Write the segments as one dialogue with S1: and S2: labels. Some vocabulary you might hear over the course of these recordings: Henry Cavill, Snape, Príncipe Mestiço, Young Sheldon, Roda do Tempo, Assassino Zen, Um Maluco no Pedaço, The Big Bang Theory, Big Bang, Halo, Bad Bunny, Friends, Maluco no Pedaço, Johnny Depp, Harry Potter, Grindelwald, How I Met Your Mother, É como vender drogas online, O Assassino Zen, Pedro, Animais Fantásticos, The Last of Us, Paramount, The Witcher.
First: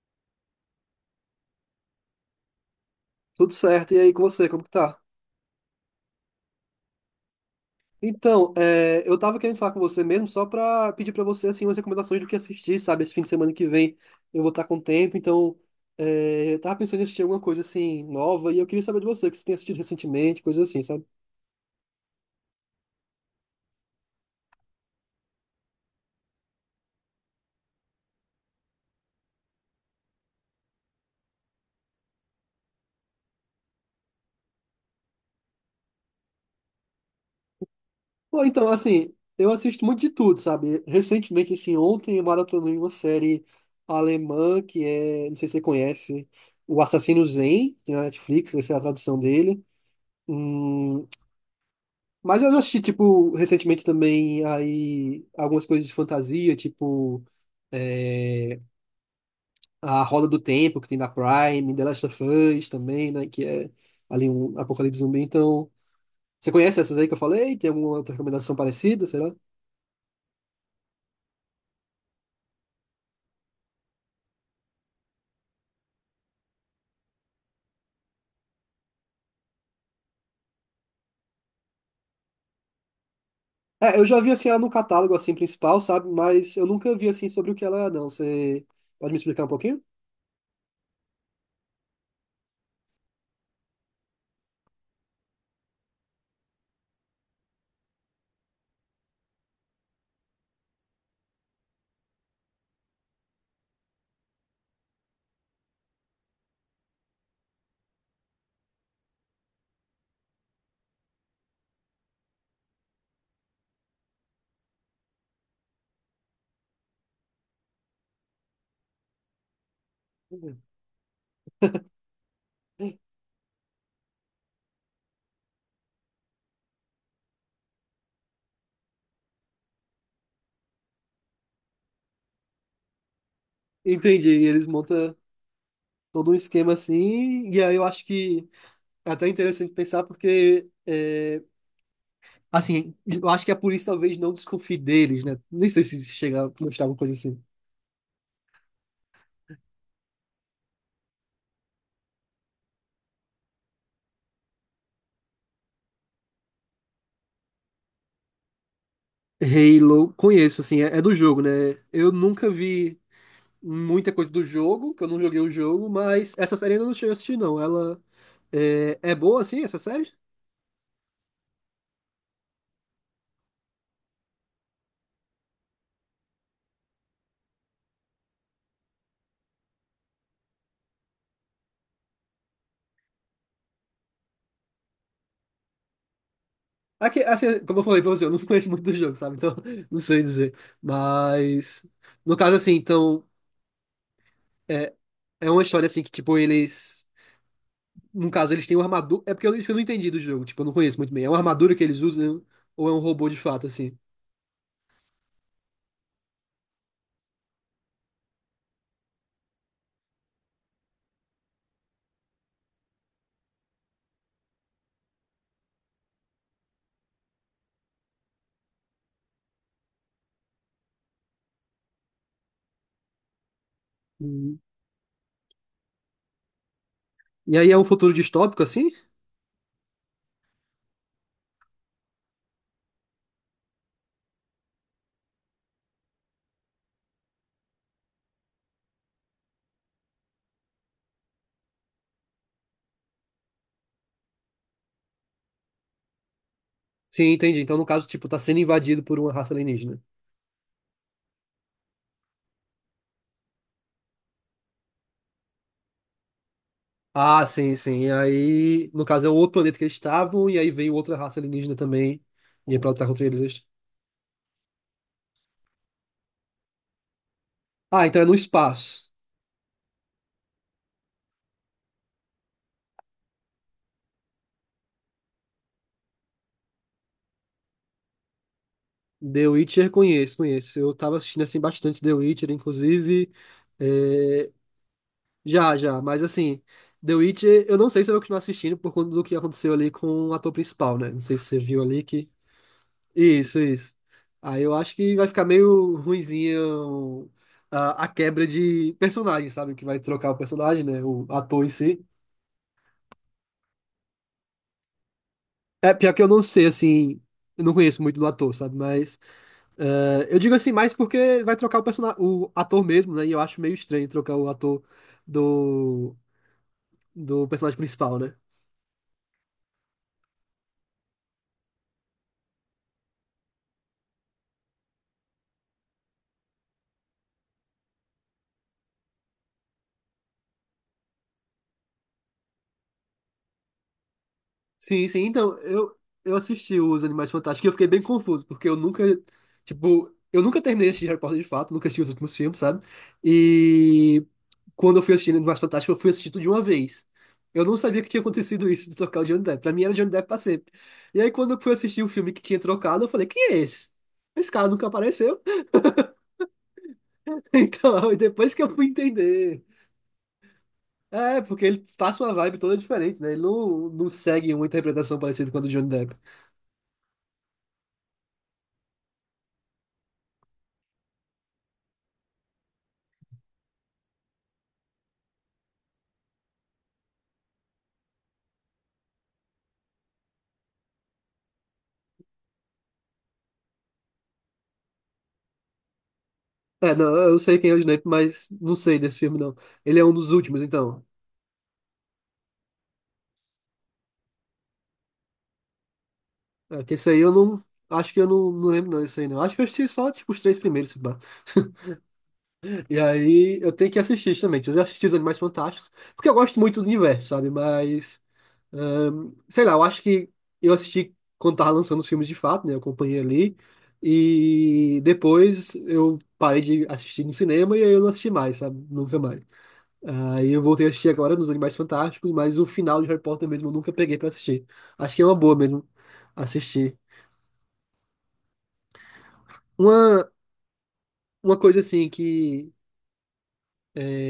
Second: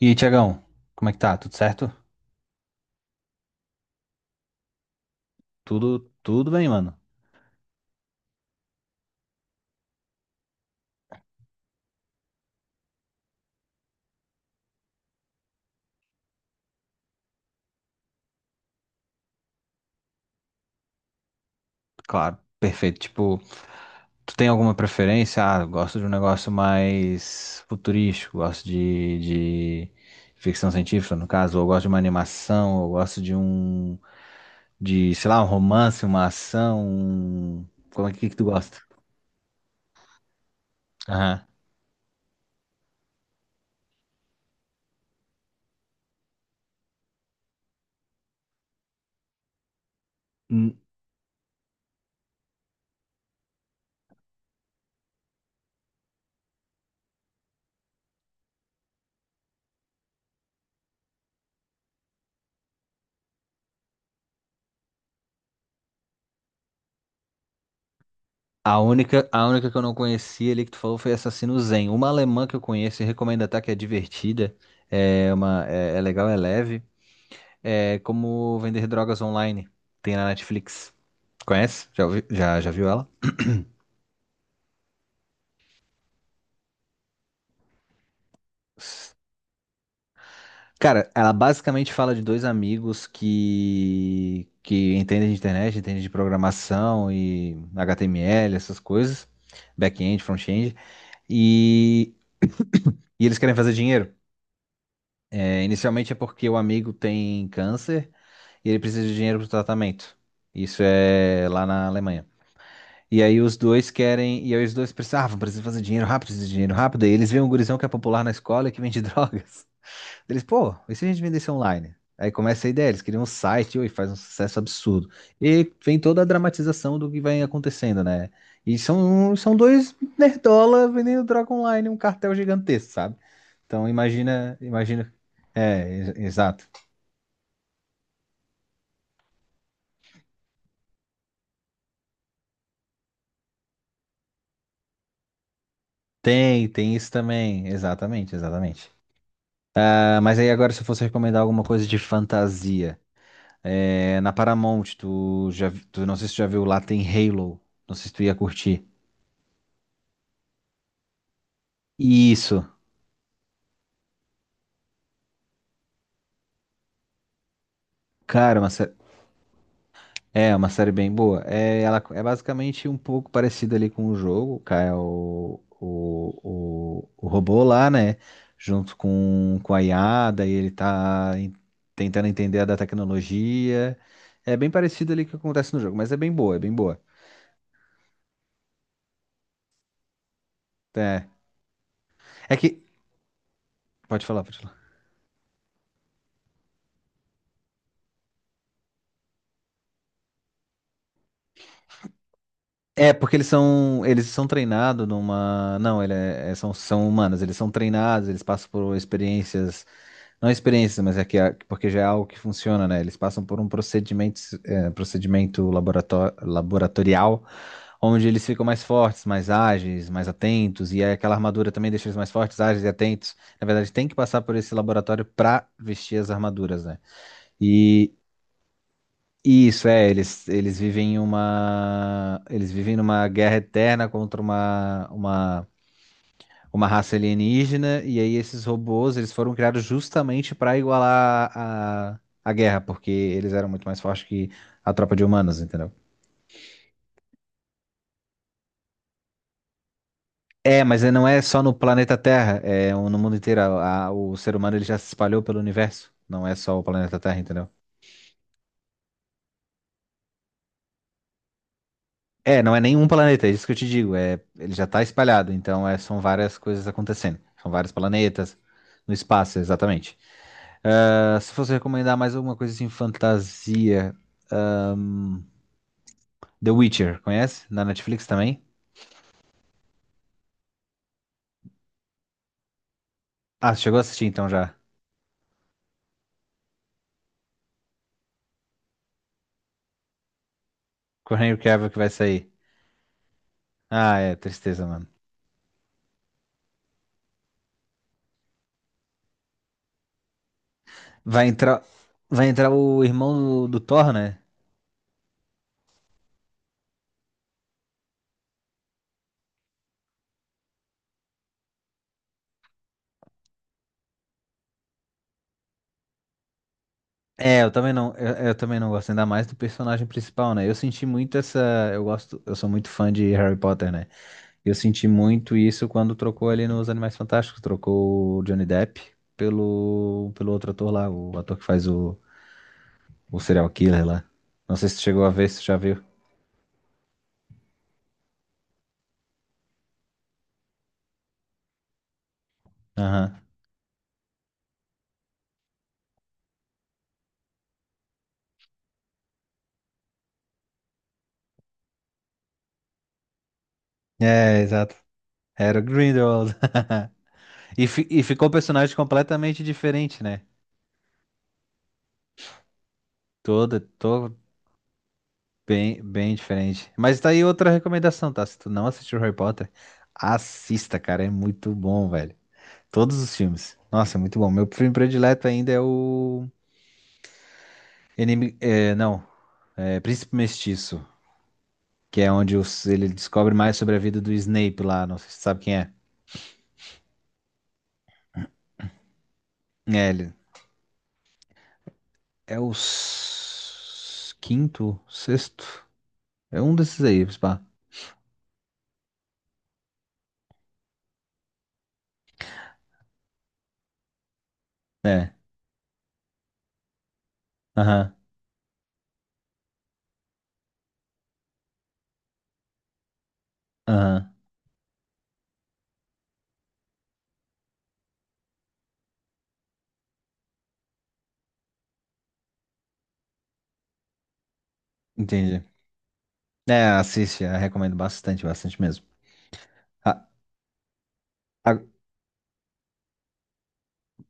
S1: E aí, Tiagão, como é que tá? Tudo certo?
S2: Tudo certo, e aí com você, como que tá?
S1: Tudo bem, mano.
S2: Então, é, eu tava querendo falar com você mesmo só pra pedir pra você, assim, umas recomendações do que assistir, sabe? Esse fim de semana que vem eu vou estar com tempo, então é, eu tava pensando em assistir alguma coisa, assim, nova, e eu queria saber de você, o que você tem assistido recentemente, coisas assim, sabe?
S1: Claro, perfeito. Tipo, tu tem alguma preferência? Ah, eu gosto de um negócio mais futurístico, gosto de ficção científica, no caso, ou eu gosto de uma animação, ou eu gosto de um, de, sei lá, um romance, uma ação, um... Como é que tu
S2: Bom, então,
S1: gosta?
S2: assim, eu assisto muito de tudo, sabe?
S1: Aham.
S2: Recentemente, assim, ontem eu maratonei uma série alemã que é, não sei se você conhece, O Assassino Zen, tem na Netflix, essa é a tradução dele.
S1: Hum.
S2: Hum. Mas eu já assisti, tipo, recentemente também aí algumas coisas de fantasia, tipo é, a Roda do Tempo, que tem na Prime, The Last of Us também, né? Que é ali um apocalipse zumbi. Então, você conhece essas aí que eu falei? Tem alguma outra recomendação
S1: A
S2: parecida, sei
S1: única,
S2: lá?
S1: a única que eu não conhecia ali que tu falou foi Assassino Zen. Uma alemã que eu conheço e recomendo, até que é divertida, é uma, é legal, é leve. É como vender drogas online. Tem na Netflix. Conhece? Já, já viu ela?
S2: É, eu já vi assim ela no catálogo assim principal, sabe? Mas eu nunca vi assim sobre o que ela é, não. Você pode me explicar um pouquinho?
S1: Cara, ela basicamente fala de dois amigos que entendem de internet, entendem de programação e HTML, essas coisas, back-end, front-end, e, e eles querem fazer dinheiro. É, inicialmente é porque o amigo tem câncer e ele precisa de dinheiro para o tratamento. Isso é lá na Alemanha. E aí os dois querem, e aí precisam fazer dinheiro rápido, precisa de dinheiro rápido. E eles veem um gurizão que é popular na escola e que vende drogas. Eles, pô, e se a gente vendesse online? Aí começa a ideia, eles criam um site e faz um sucesso absurdo. E vem toda a dramatização do que vai acontecendo, né? E são dois nerdola vendendo droga online, um cartel gigantesco, sabe? Então,
S2: Entendi. E
S1: imagina,
S2: eles
S1: imagina.
S2: montam todo um
S1: Exato.
S2: esquema assim, e aí eu acho que é até interessante pensar porque é, assim, eu acho que a polícia talvez não desconfie deles, né? Nem sei se chega a
S1: Tem,
S2: mostrar
S1: tem
S2: alguma
S1: isso
S2: coisa assim.
S1: também. Exatamente, exatamente. Ah, mas aí agora, se eu fosse recomendar alguma coisa de fantasia. É, na Paramount, tu não sei se tu já viu lá, tem Halo. Não sei se tu ia curtir.
S2: Halo, conheço, assim, é do jogo, né? Eu nunca
S1: Isso,
S2: vi muita coisa do jogo, que eu não joguei o jogo, mas essa série eu ainda não cheguei a assistir, não. Ela
S1: cara, uma sé-
S2: é boa, assim, essa série?
S1: é uma série bem boa. É, ela é basicamente um pouco parecida ali com o jogo, cara, é o robô lá, né? Junto com a IA, daí tentando entender a da tecnologia. É bem parecido ali com o que acontece no jogo, mas é bem boa, é bem boa.
S2: Aqui, assim, como eu falei pra você, eu não conheço muito do jogo, sabe? Então, não sei dizer.
S1: É,
S2: Mas, no
S1: é
S2: caso, assim,
S1: que.
S2: então,
S1: Pode falar, pode falar.
S2: é, é uma história, assim, que, tipo, eles... No caso, eles têm uma armadura... É porque eu, isso eu não entendi do jogo, tipo, eu não conheço muito bem. É uma armadura que eles usam ou é um
S1: É,
S2: robô
S1: porque
S2: de fato, assim?
S1: eles são treinados numa. Não, são, são humanos, eles são treinados, eles passam por experiências. Não experiências, mas porque já é algo que funciona, né? Eles passam por um procedimento, é, procedimento laboratorial, onde eles ficam mais fortes, mais ágeis, mais atentos, e aí aquela armadura também deixa eles mais fortes, ágeis e atentos. Na verdade, tem que passar por
S2: Hum.
S1: esse laboratório para vestir as armaduras, né?
S2: E aí é um futuro
S1: E,
S2: distópico, assim?
S1: isso, é, eles, eles vivem numa guerra eterna contra uma raça alienígena, e aí esses robôs, eles foram criados justamente para igualar a guerra, porque eles eram muito mais fortes que a tropa de humanos, entendeu?
S2: Sim, entendi. Então, no caso, tipo, tá sendo invadido por uma raça alienígena.
S1: É, mas não é só no planeta Terra, é no mundo inteiro, o ser humano ele já se espalhou pelo universo, não é só o planeta Terra,
S2: Ah,
S1: entendeu?
S2: sim, sim. E aí, no caso, é um outro planeta que eles estavam, e aí veio outra raça alienígena também,
S1: É,
S2: e
S1: não
S2: aí
S1: é
S2: pra
S1: nenhum
S2: lutar contra eles.
S1: planeta, é isso
S2: eles-
S1: que eu te digo. É, ele já está espalhado, então é, são várias coisas acontecendo. São vários
S2: Ah, então é no
S1: planetas
S2: espaço.
S1: no espaço, exatamente. Ah, se fosse recomendar mais alguma coisa assim, fantasia, The Witcher, conhece? Na Netflix também?
S2: The Witcher conheço, conheço. Eu tava assistindo assim bastante The Witcher, inclusive.
S1: Ah, chegou a assistir então
S2: É,
S1: já.
S2: já, já, mas assim, The Witcher, eu não sei se eu vou continuar assistindo por conta do que aconteceu ali com o ator principal, né? Não
S1: Com
S2: sei
S1: o
S2: se
S1: Henry
S2: você viu
S1: Cavill, que
S2: ali
S1: vai
S2: que.
S1: sair.
S2: Isso, isso.
S1: Ah, é,
S2: Aí eu
S1: tristeza,
S2: acho
S1: mano.
S2: que vai ficar meio ruinzinho a quebra de personagem, sabe? Que vai trocar o personagem, né? O
S1: Vai
S2: ator em
S1: entrar,
S2: si.
S1: vai entrar o irmão do Thor, né?
S2: É, pior que eu não sei, assim, eu não conheço muito do ator, sabe? Mas eu digo assim, mais porque vai trocar o personagem, o ator mesmo, né? E eu acho meio estranho trocar o ator do, do
S1: É,
S2: personagem principal, né?
S1: eu também não gosto ainda mais do personagem principal, né? Eu senti muito essa, eu gosto, eu sou muito fã de Harry Potter, né? Eu senti muito isso quando trocou ali nos Animais Fantásticos, trocou o Johnny Depp pelo outro ator lá, o ator que faz o serial killer lá. Não sei se tu
S2: Sim, sim,
S1: chegou a ver,
S2: então,
S1: se tu já
S2: eu,
S1: viu.
S2: eu assisti os Animais Fantásticos e eu fiquei bem confuso, porque eu nunca, tipo, eu nunca terminei de assistir Harry Potter de fato, nunca assisti os últimos filmes, sabe?
S1: Aham.
S2: E quando eu fui assistir Animais Fantásticos, eu fui assistir tudo de uma vez. Eu não sabia que tinha acontecido isso de trocar o Johnny Depp. Pra mim era Johnny Depp pra sempre. E aí, quando eu fui assistir o filme que tinha trocado, eu falei, quem é esse? Esse
S1: É,
S2: cara nunca
S1: exato.
S2: apareceu.
S1: Era o Grindelwald.
S2: Então, e
S1: E ficou um
S2: depois que eu fui
S1: personagem completamente
S2: entender.
S1: diferente, né?
S2: É, porque ele passa uma vibe toda diferente, né? Ele
S1: Toda,
S2: não
S1: tô
S2: segue uma interpretação parecida com a do Johnny
S1: bem,
S2: Depp.
S1: bem diferente. Mas tá aí outra recomendação, tá? Se tu não assistiu Harry Potter, assista, cara. É muito bom, velho. Todos os filmes. Nossa, é muito bom. Meu filme predileto ainda é o Enemy, é, não, é Príncipe Mestiço, que é onde ele descobre mais sobre a vida do Snape lá, não sei se você sabe quem é.
S2: É, não, eu sei quem é o Johnny Depp, mas não sei desse filme, não. Ele é
S1: É,
S2: um
S1: ele,
S2: dos últimos, então.
S1: quinto, sexto, é um
S2: É, que
S1: desses
S2: esse aí
S1: aí,
S2: eu
S1: pá.
S2: não. Acho que eu não lembro, não, isso aí, não. Acho que eu assisti só, tipo, os três primeiros, se pá. E aí eu tenho que assistir também. Eu já assisti os
S1: É,
S2: Animais Fantásticos, porque eu gosto muito do universo, sabe?
S1: aham,
S2: Mas, sei lá, eu acho que eu assisti quando tava lançando os filmes de fato, né? Eu acompanhei ali.
S1: aham,
S2: E depois eu parei de assistir no cinema e aí eu não assisti mais, sabe? Nunca mais. Aí eu voltei a assistir agora nos Animais Fantásticos, mas o final de Harry Potter mesmo eu nunca peguei pra assistir. Acho que é uma boa
S1: entendi.
S2: mesmo
S1: É,
S2: assistir.
S1: assiste, eu recomendo bastante, bastante mesmo. Ah,
S2: Uma, uma
S1: ah,
S2: coisa assim que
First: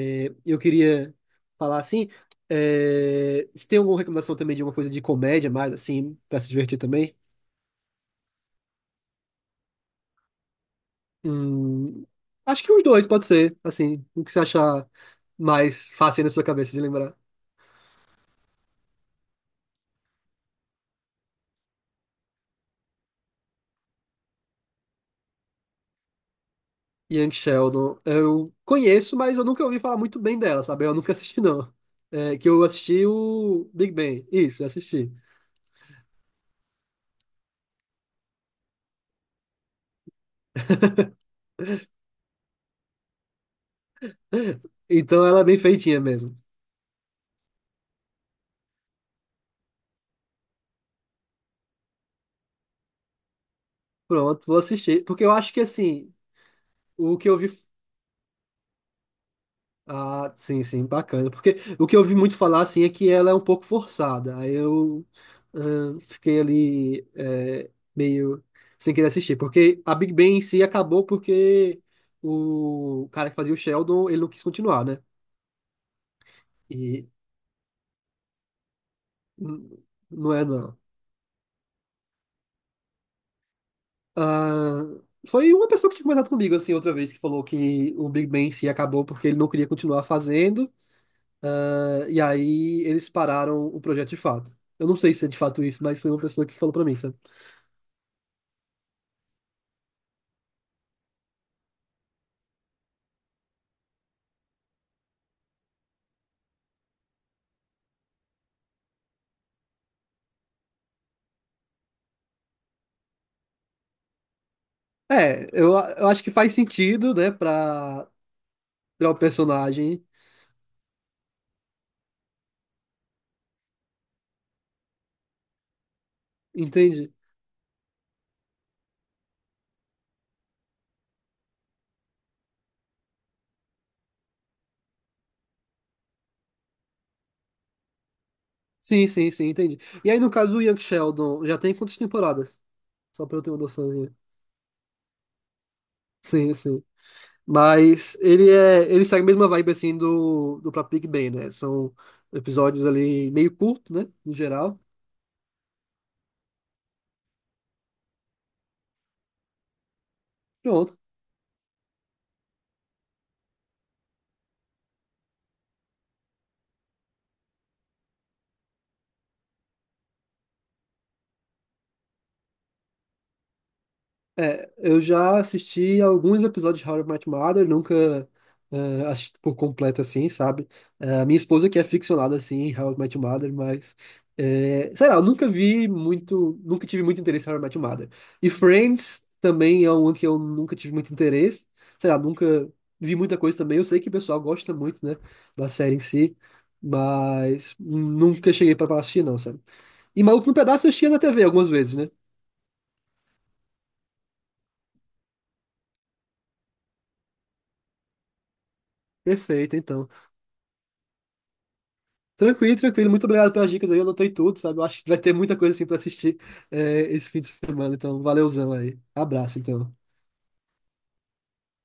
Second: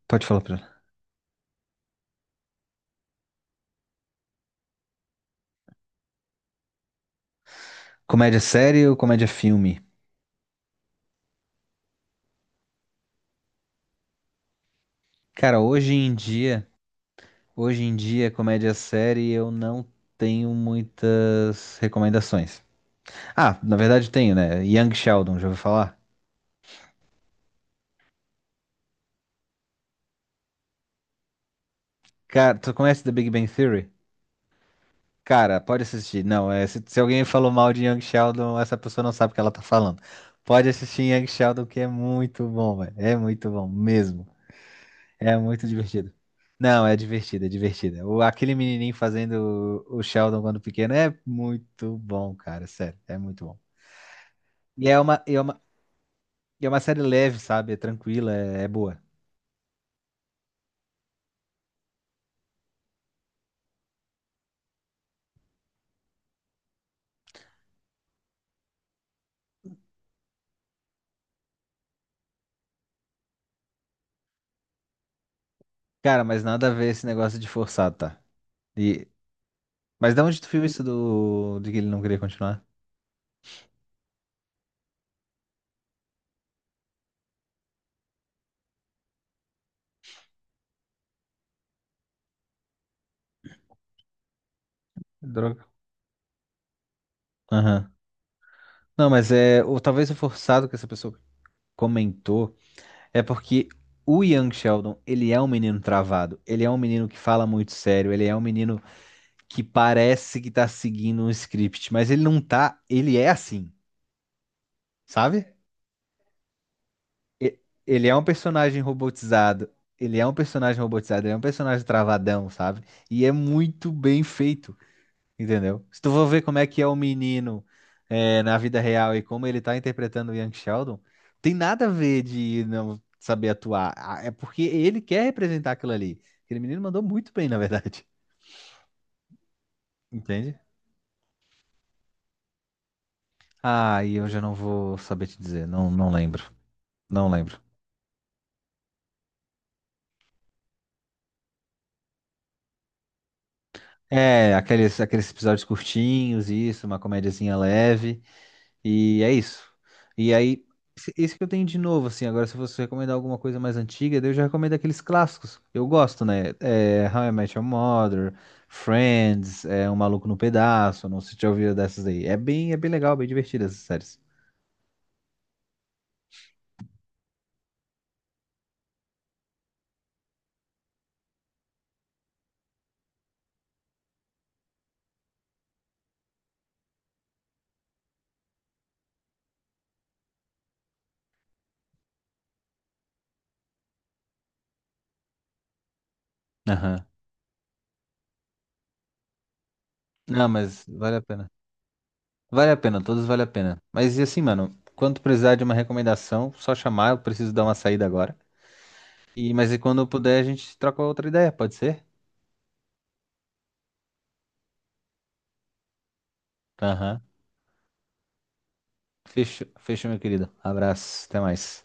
S1: pode falar pra
S2: eu
S1: ela.
S2: queria falar assim. É, se tem alguma recomendação também de alguma coisa de comédia, mais assim, pra se divertir também?
S1: Comédia série ou comédia filme?
S2: Hum, acho que os dois, pode ser, assim, o que você achar
S1: Cara,
S2: mais fácil aí na sua cabeça de lembrar.
S1: hoje em dia, comédia série eu não tenho muitas recomendações. Ah, na verdade tenho, né? Young Sheldon, já ouviu falar?
S2: Young Sheldon, eu conheço, mas eu nunca ouvi falar muito bem dela, sabe? Eu nunca assisti, não. É, que
S1: Cara,
S2: eu
S1: tu conhece
S2: assisti
S1: The Big Bang
S2: o
S1: Theory?
S2: Big Bang, isso, eu assisti.
S1: Cara, pode assistir. Não, é, se alguém falou mal de Young Sheldon, essa pessoa não sabe o que ela tá falando. Pode assistir Young Sheldon, que é muito bom, velho. É muito bom mesmo.
S2: Então
S1: É
S2: ela é bem
S1: muito
S2: feitinha
S1: divertido.
S2: mesmo.
S1: Não, é divertido, é divertido. O, aquele menininho fazendo o Sheldon quando pequeno é muito bom, cara. Sério, é muito bom.
S2: Pronto, vou
S1: E é
S2: assistir.
S1: uma,
S2: Porque eu
S1: e é
S2: acho que,
S1: uma,
S2: assim,
S1: e é uma série
S2: o que eu
S1: leve,
S2: vi.
S1: sabe? É tranquila, é, é boa.
S2: Ah, sim, sim, bacana. Porque o que eu ouvi muito falar, assim, é que ela é um pouco forçada. Aí eu fiquei ali, meio sem querer assistir. Porque a Big Bang em si acabou porque o cara que fazia o Sheldon, ele não quis continuar, né?
S1: Cara, mas nada a ver esse
S2: E
S1: negócio de forçado, tá? E
S2: n-
S1: mas da
S2: não
S1: onde
S2: é,
S1: tu viu
S2: não.
S1: isso do... de que ele não queria continuar?
S2: Ah, foi uma pessoa que tinha conversado comigo, assim, outra vez, que falou que o Big Bang em si acabou porque ele não queria continuar fazendo. Ah, e aí eles pararam o projeto de fato. Eu não sei se é de fato
S1: Droga.
S2: isso, mas foi uma pessoa que falou pra mim, sabe?
S1: Aham. Não, mas é. Ou talvez o forçado que essa pessoa comentou é porque o Young Sheldon, ele é um menino travado. Ele é um menino que fala muito sério. Ele é um menino que parece que tá seguindo um script, mas ele não tá. Ele é assim,
S2: É,
S1: sabe?
S2: eu acho que faz sentido, né,
S1: E- ele
S2: pra
S1: é um personagem
S2: criar o
S1: robotizado.
S2: personagem.
S1: Ele é um personagem robotizado. Ele é um personagem travadão, sabe? E é muito bem feito. Entendeu? Se tu for ver como é que é o
S2: Entende?
S1: menino é, na vida real e como ele tá interpretando o Young Sheldon, tem nada a ver de não saber atuar. Ah, é porque ele quer representar aquilo ali. Aquele menino mandou muito bem, na verdade.
S2: Sim, sim, sim, entendi. E aí, no caso
S1: Entende?
S2: do Young Sheldon, já tem quantas temporadas? Só pra eu ter uma
S1: Ah, e
S2: noçãozinha.
S1: eu já não vou saber te dizer. Não, não lembro.
S2: Sim, sim.
S1: Não lembro.
S2: Mas ele é, ele segue a mesma vibe assim do próprio Big Bang, né? São episódios ali meio curto, né? No
S1: É,
S2: geral.
S1: aqueles episódios curtinhos, isso, uma comédiazinha leve. E é isso. E aí,
S2: Pronto.
S1: isso que eu tenho de novo, assim. Agora, se você recomendar alguma coisa mais antiga, daí eu já recomendo aqueles clássicos. Eu gosto, né? É, How I Met Your Mother, Friends, é, Um Maluco no Pedaço. Não sei se já ouviu dessas aí. É bem legal, bem divertido essas séries.
S2: É, eu já assisti alguns episódios de How I Met Your Mother, nunca assisti por completo assim, sabe? Minha esposa que é ficcionada assim, em How I Met Your Mother, mas sei lá, eu nunca vi muito, nunca tive muito interesse em How I Met Your Mother. E Friends também é um que eu nunca tive muito interesse, sei lá, nunca vi muita coisa também. Eu sei que o pessoal gosta muito, né, da série em si,
S1: Aham.
S2: mas nunca cheguei pra assistir não, sabe? E Maluco
S1: Não,
S2: no
S1: mas
S2: Pedaço eu assistia
S1: vale
S2: na
S1: a
S2: TV
S1: pena.
S2: algumas vezes, né?
S1: Vale a pena, todos vale a pena. Mas e assim, mano, quando precisar de uma recomendação, só chamar, eu preciso dar uma saída agora. E, mas
S2: Perfeito,
S1: e quando eu
S2: então.
S1: puder, a gente troca outra ideia, pode ser?
S2: Tranquilo, tranquilo. Muito obrigado pelas dicas aí. Eu anotei tudo, sabe? Eu acho que vai ter muita coisa assim pra assistir,
S1: Aham.
S2: esse fim de semana. Então, valeuzão aí. Abraço,
S1: Fechou,
S2: então.
S1: fechou, meu querido. Abraço, até mais.